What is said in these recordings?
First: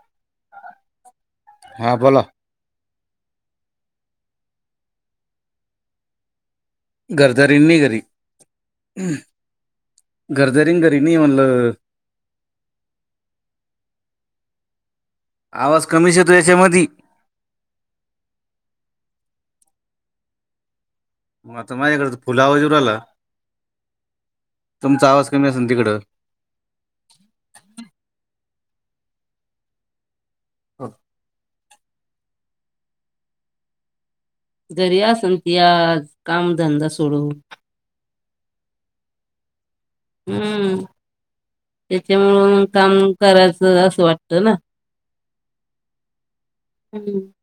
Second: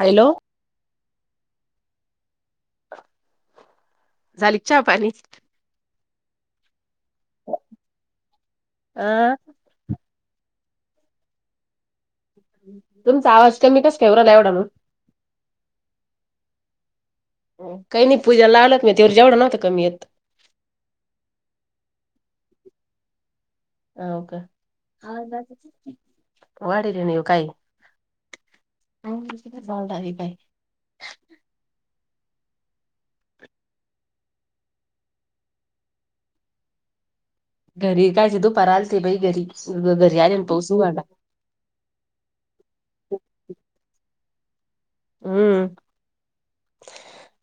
Hello ह बला झाली चहा पाणी घरदरीनी घरीर अ जरींगरी नाही म्हणलं तुमचा आवाजत मी कस केवराला एवडा म आवाज कमीचेतो याच्यामध्ये काही नाही पूजाला आलंत नाही तेवढ जेवढं नव्हतं कमी येत मग आता माझ्याकत फुलावाजूरला ह ओक तिकडं वाडीरो काय झालड पा हा घरी अस त आज कामधंदा सोडू घरी काय सि तू परलते भाई घरी घरी आले ना पाऊस हम्म उघडला त्याच्यामुळून काम करायचं असं वाटतं ना हम्म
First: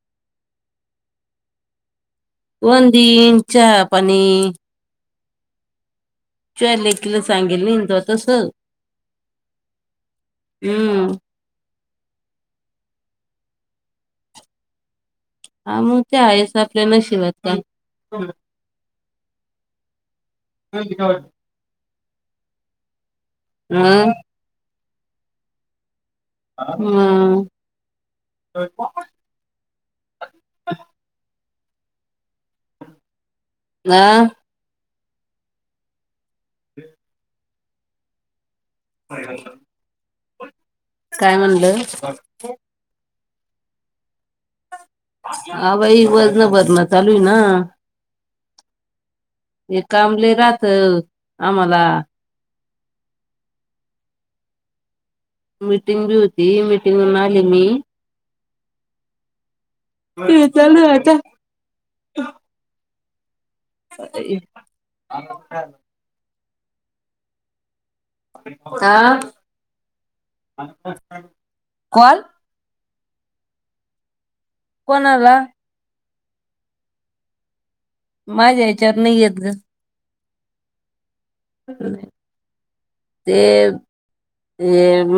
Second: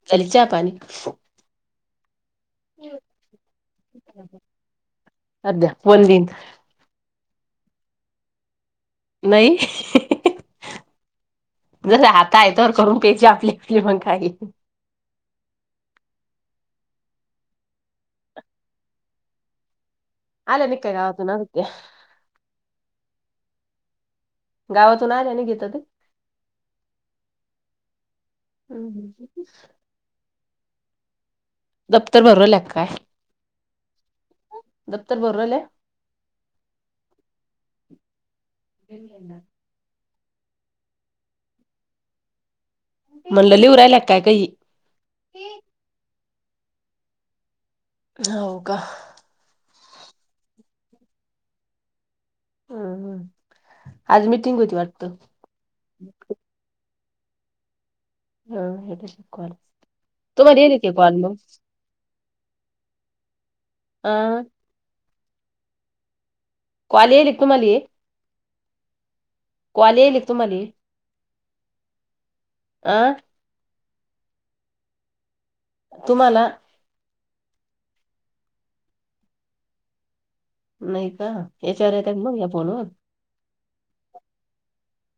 चलचा पानी कोंदच्या प अध्या वंदन त सांगेल नाही त तस नाही हम्म जस आता आहे तर करून प्यायजे आपली आपली मग काही हा मग ते आहेस आपल्या न शिवटचा आले निकै आतूनगत हम गावातून आले ना घेत ते हम्म हम् ह दफ्तर भरवला काय आह दफ्तर बररले हम बन ना काय म्हणलं म्हणलंली उरायला लागत हा भई वजनभदन चालू आहे ना हो का हे काबले राहत आम्हाला हम हम् आज मिीटिंग होती वाटत मिीटिंग बी होती मिीटिंग मून आली मी हा हे कण तुम्हा हे चालू नक आहे कॉण आता मग अ [inaudible] कवाल येल एक तुम्हाला ये कॉल येईल तुम्हाला अ कोण आं कोणाला तुम्हाला माझ्या याच्यावर नाही येत ग नाही का याच्यावर येत मग या फोनवर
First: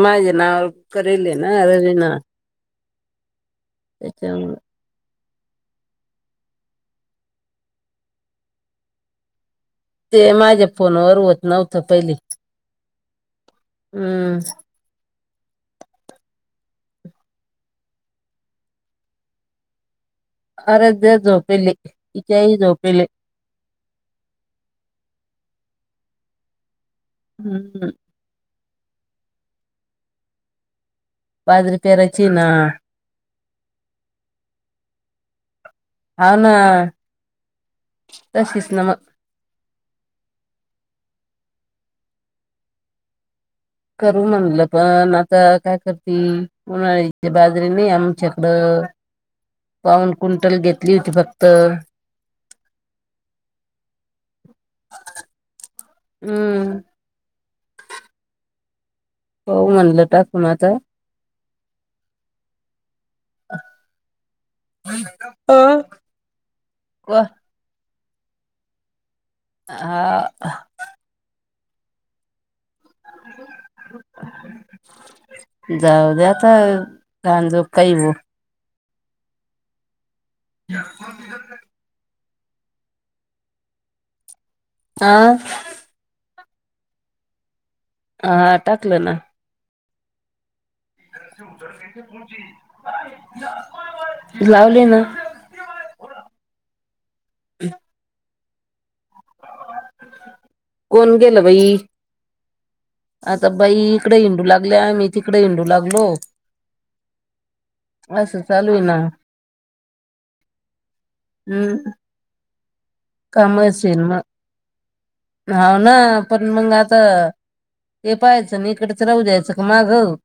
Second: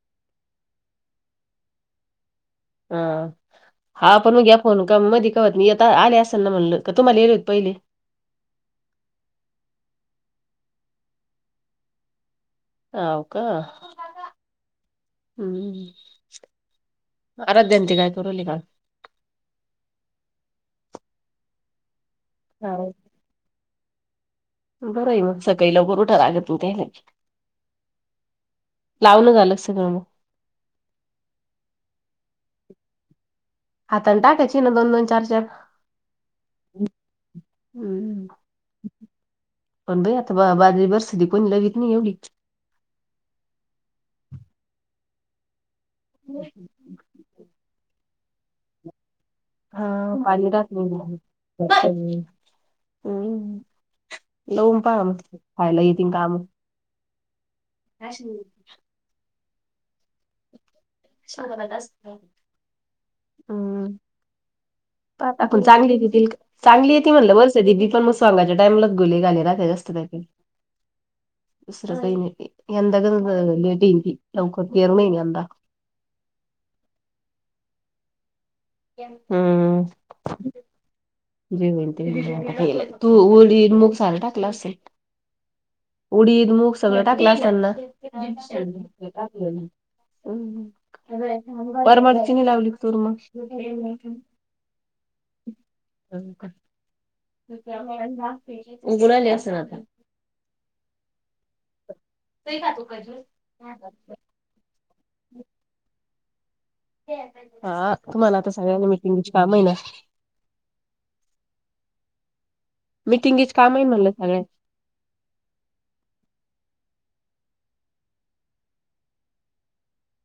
माझे नाव करेल आहे ना रवीना ह हा आपण मग घ्या त्याच्यामुळे फोन का म वत मी आता आले असेल ना म्हणल तुम्हाला येल होत पहिले ते माझ्या फोनवर होत नव्हतं पहिली हो का हम्म आराध्य्यांत काय तोरली का [inaudible] आराध्य्या झोपेले इथ्याही झोपेले बरं आहे मग सकाळीला गरू ठर आलं तू त्याला हम्म हम् लावलं झालं सगळ मग बादरी पराच ना आताण टाका चचीन दोन दोन चार चार होाव ना हम्म तशीच ना मग पण बाई आता बा बाजारी बरसध कोणी लगित नाही एवढीच करू म्हणलं पण आता काय करतील उन्हाळी बाजरीे आम कडं हा आध राात म हम् लवन प म खायला ये त काम हम्म हश हो म्हणलं टाकूनता हम्म प आपण चांगली अ येतील चांगली य ते म्हणलं वर्षी पण म सांगाच्या टाइमला गुली घाली रा जास्तकी हा दुसरं काही नाही यंदा का लेट ये लवकर येरून येई यंदा जाऊद्या आता कान जो काही हो हम्म ह जे वयी ते वयी तू उडी मुंगसाले टाक आ उडीद मूग सगळं टाकलं असताना हा टाकलं ना परमडचीनी लावली तुर मग लावले ना त उगु ल अस आता कोण गेलं वई आता बाई इकडे हिंडू लागल्या मी तिकडे हिंडू लागलो हा तुम्हाला असं आता चालू आहे सगळ्यांनी ना मिीटिंगच काम आहे ना हम्म मिीटिंगेच काम आहे म्हणलं मग सगळ्या ह ना पण मग आ हे पाहायचं ना इकडच राहू दयचं क मागं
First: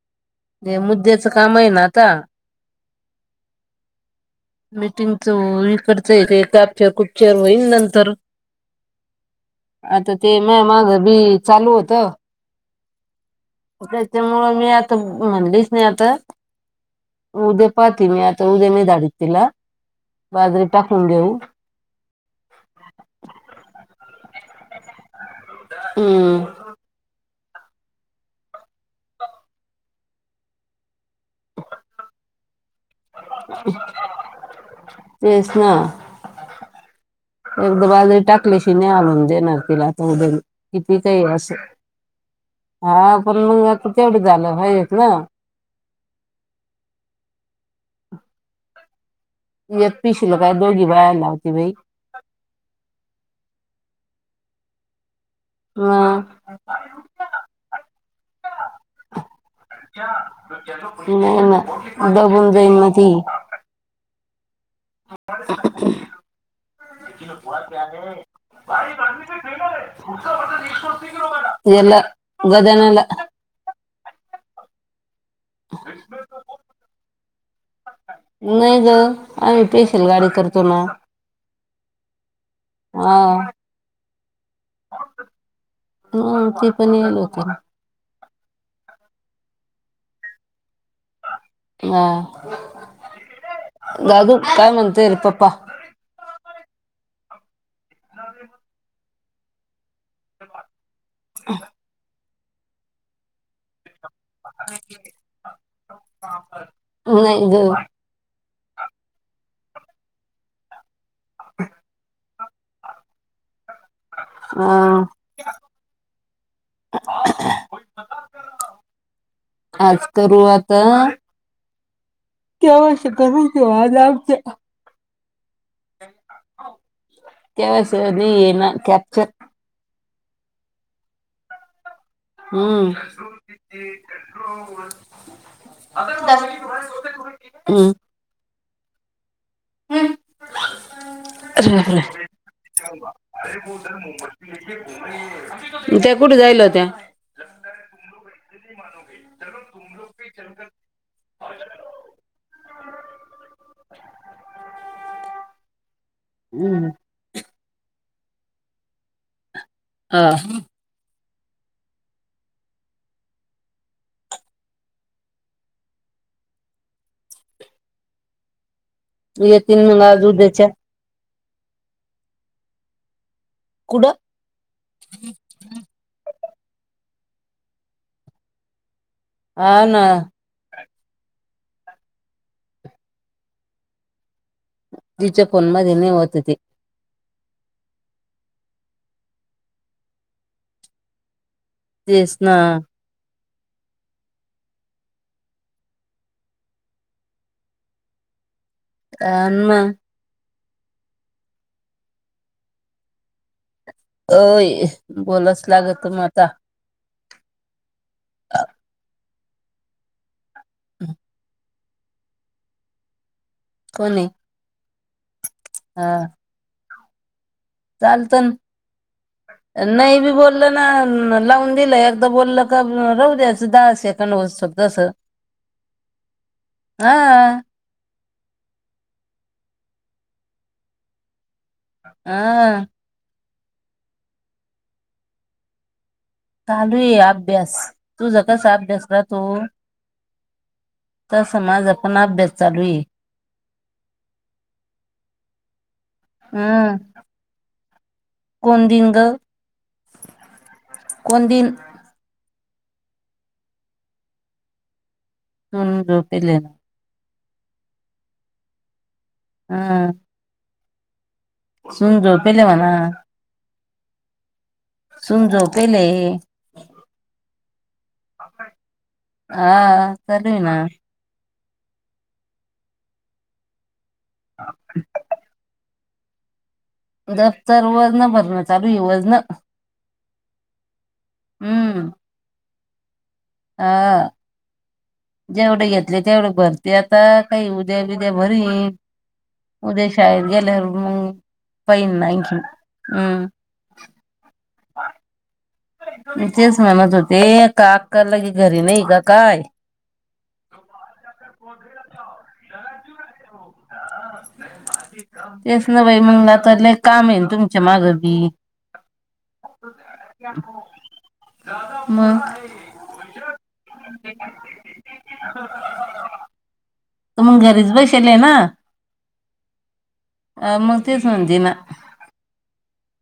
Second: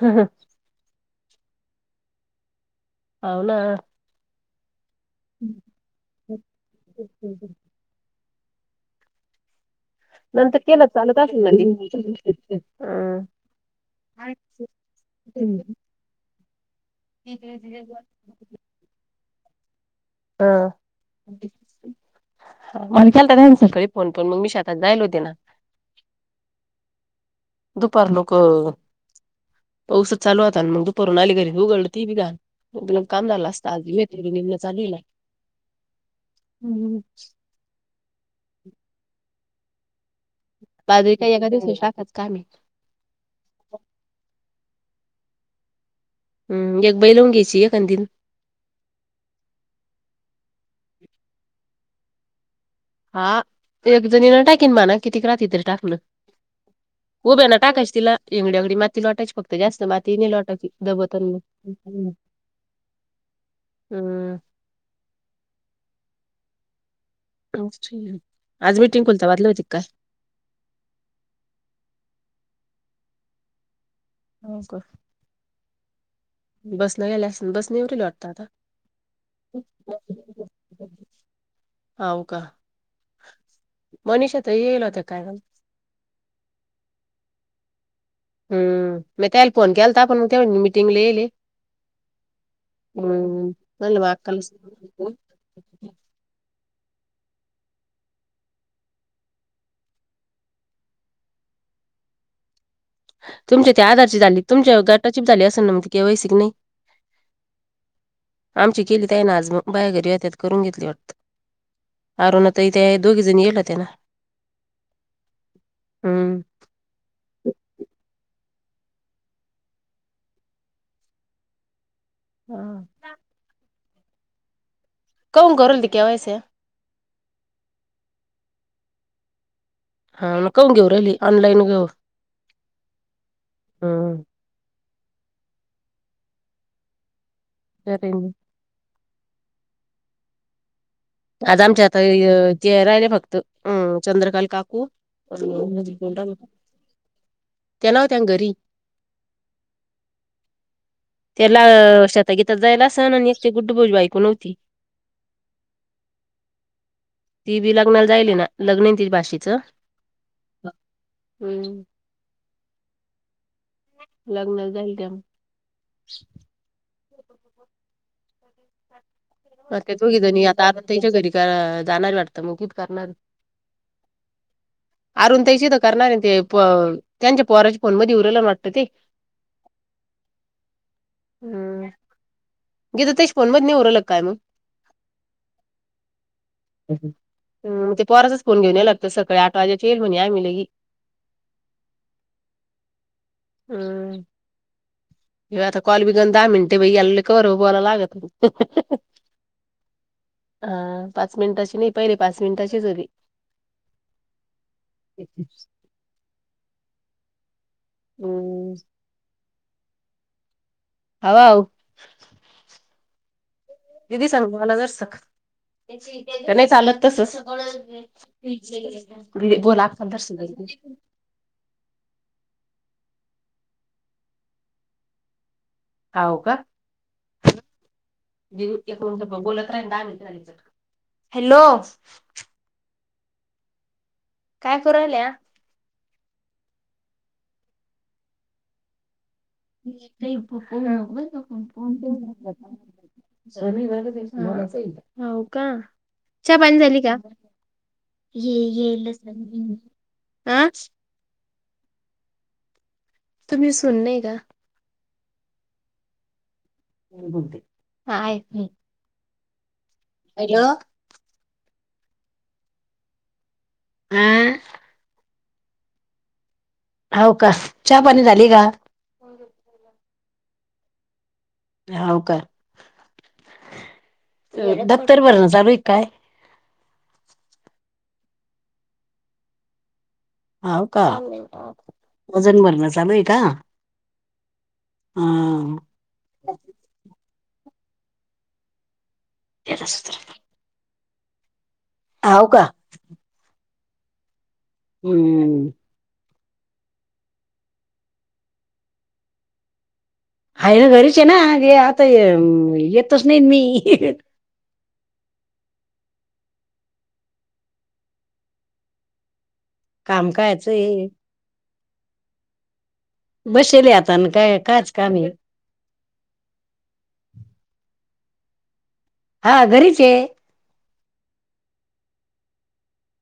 हम ह काम आहे ना आता अवना मीटिंगचं इकडचं अपचर खुपचर होईल नंतर आता ते नंतर माझ्या माग भी चालू होत हं त्याच्यामुं मी आता म्हणलीच हम्म. नाही आता उद्या पाहते मी आता उद्या नाही धाडीत तिला बाजरी टाकून घेऊ हा मतनसल कर फोन पण मग मी शेतात जायल होते ना हम्म दुपार लोक पाऊस चालू होता मगु परून आली घरी उघड ती बीघा काम झालं असत आज मेम चालू ला तेच ना हम्म टाकलेशि नाही आलून जाेणारतीलला ते किती बाजरी काय एका असं दिवसाची टाकायचं काम आहे. हा पण मंग आता तेवढी झालं भाय ह हम् जग बई लावून घ्यायची ए कंदन य पिशी ल काय दोघी बाहे लावती भाई हा एक जणी ना टाककीन मा ना कि रात तरी टाकलं मग उभ्या ना टाकायच तिला एंगड अगडी मात तला अटायच प जास्त मातीने लोटाची दबवत नाही ना दबून जाईन हम् ल आज मीटिंग खुलताबादला होती का ग यला ध्यान हो का बस न गेल्या अस बस नाही ग आम्ही स्पेशल गाडी करतो ना होव का हा मनिषाताई येईल होता काय ह ते पण लोक हम् म त्या फोन केलता आपण मीटिंग लले ह म्हणलं अ मग दादू काय अक्काला म्हणतेरपपा [inaudible] तुमचे ते आधारची झाली तुमचे गटाची भी झाली असेन ना मग के वाय सी की नही नाही ग आमची केली त हेना आज मग बाया घरी येत्यात करून घेतली वाटतं [inaudible] होना ताई ते दोघी झणी येल व्हत्या ना हं हम्म [inaudible] आज करु आता हा केव्हाशे कमी क आज लावते कऊ करल ते केवायस्या तेव्हास नहीं हेना कॅपचर हा मग काऊन घेऊ रहिली ऑनलाईन घेऊ हम्म हम्म. [inaudible] [inaudible] [inaudible] [inaudible] आज अरे आमच्या तर बापरे. य ते राहिले फक्त हम् चंद्रकाल काकू त्या कुठे अन् [unintelligible] जायला होत्या. त्या नव्हत्या न घरी तेला वर्षा ताई घेत त जायल आसन आणि एक ते गुड्डू भाऊ ची बायको नव्हती. [inaudible] ती बी लग्नाला जाईली ना लग्न हे न तीच् भाशीेचं अ हम्म लग्नाला जाईल त्या म येतील त्या मग दोघी आज जणी आता उद्याच्या आत्यांच्या घरी क जाणारये वाटतं मग तिथ करणारये. कुठं आरुण त्याची तर करणार हेन ते पण त्यांच्या पोराचा फोन मध्ये येऊ रायला ना वाटतं ते ह ना हम्म गीता ताईच्या फोन मधी नय होऊ रायल काय मंग तिच्या फोन मध्ये नय होत ते हम्म ते पोराचा च फोन घेऊन याल लागतं सकाळी आठ वाज्याची [unintelligible] म्हणे आम्ही लई तेस ना हम्म हे आता कॉल भी गन दहा मिंट बई याल कवर बोला लागत. आन म हा पाच मिनिटाची नही पहिले पाच मिनिटाचीच होती. ओय बोलच लागतं म आता. हो. हव हवं कोणी दिदी सांग मला जर सक हा त्यां नय चालत तस चालत [inaudible] बोला अक्कल नाही बी दर्शन बोललं ना लावून दिलं एकदा बोलल का राहु ते अस दहा सेकंड होसतवर कस हाव हा दीदी एक मिनिट पण बोलत रहाय अन दहा मिंट झाली कट कर. आहा काय करु रहायल्या? चालू ये अभ्यास तू ज कस अभ्यास रा तो. रेपो. आचा समाज आपण अभ्यास चालू आहे. हो का चहा पाणी हं झाली का? ये कोण दिन येल स ग अ. कोण दिन तुम्ही सुनणे का? [unintelligible] बोलते हा येते. हम सुून रो पेल हम्म सून झोपले. हो का चहा पानी झाली का? हा केल ना. [unintelligible] काय? दफ्तर वज न भर चाू येवज न. हाव का वजन भरण चालय. हा. जेवढे घेतले तेवढे भरते आता काही उद्या बद्या भरी उद्या शाळेत गेल्यावर मग पहिन नाही हाव कि का हम्. [unintelligible] हम्म म तेच म्हणत होते काकाला की घरी नाही का काय? हाय घरीच आहे नाे आता येतच नाही मी. [unintelligible] तेच न बाई मंगला तर ल काम येन तुमच्या माग बी. काम कयचंय. मग. बसेल आता काय कायच काम ये. तुमग घरीच बसेल ना. हा घरीच आहे. न मग तेच म्हणते ना.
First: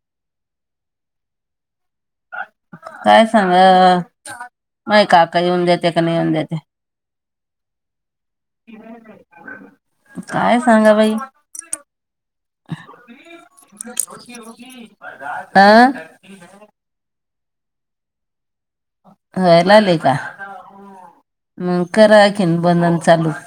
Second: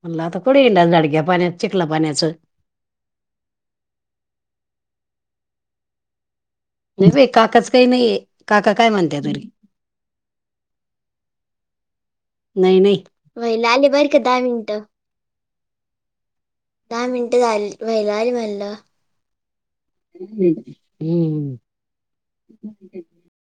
मला तर कोडी इंडा सड ग्या प च. काय सांग नाही काका येऊन देते का नाही येऊन देते. काकाच काही नाहीये. काका काय म्हणत्या तरी काय सांगा बाई. नाही नाही वईला आले बर का दहा मिनिटं. आं. दहा मिनिटं झाली व्हाला आली म्हणलं. हय लालेय का हम्म मग कराखिन बंधन की चालू.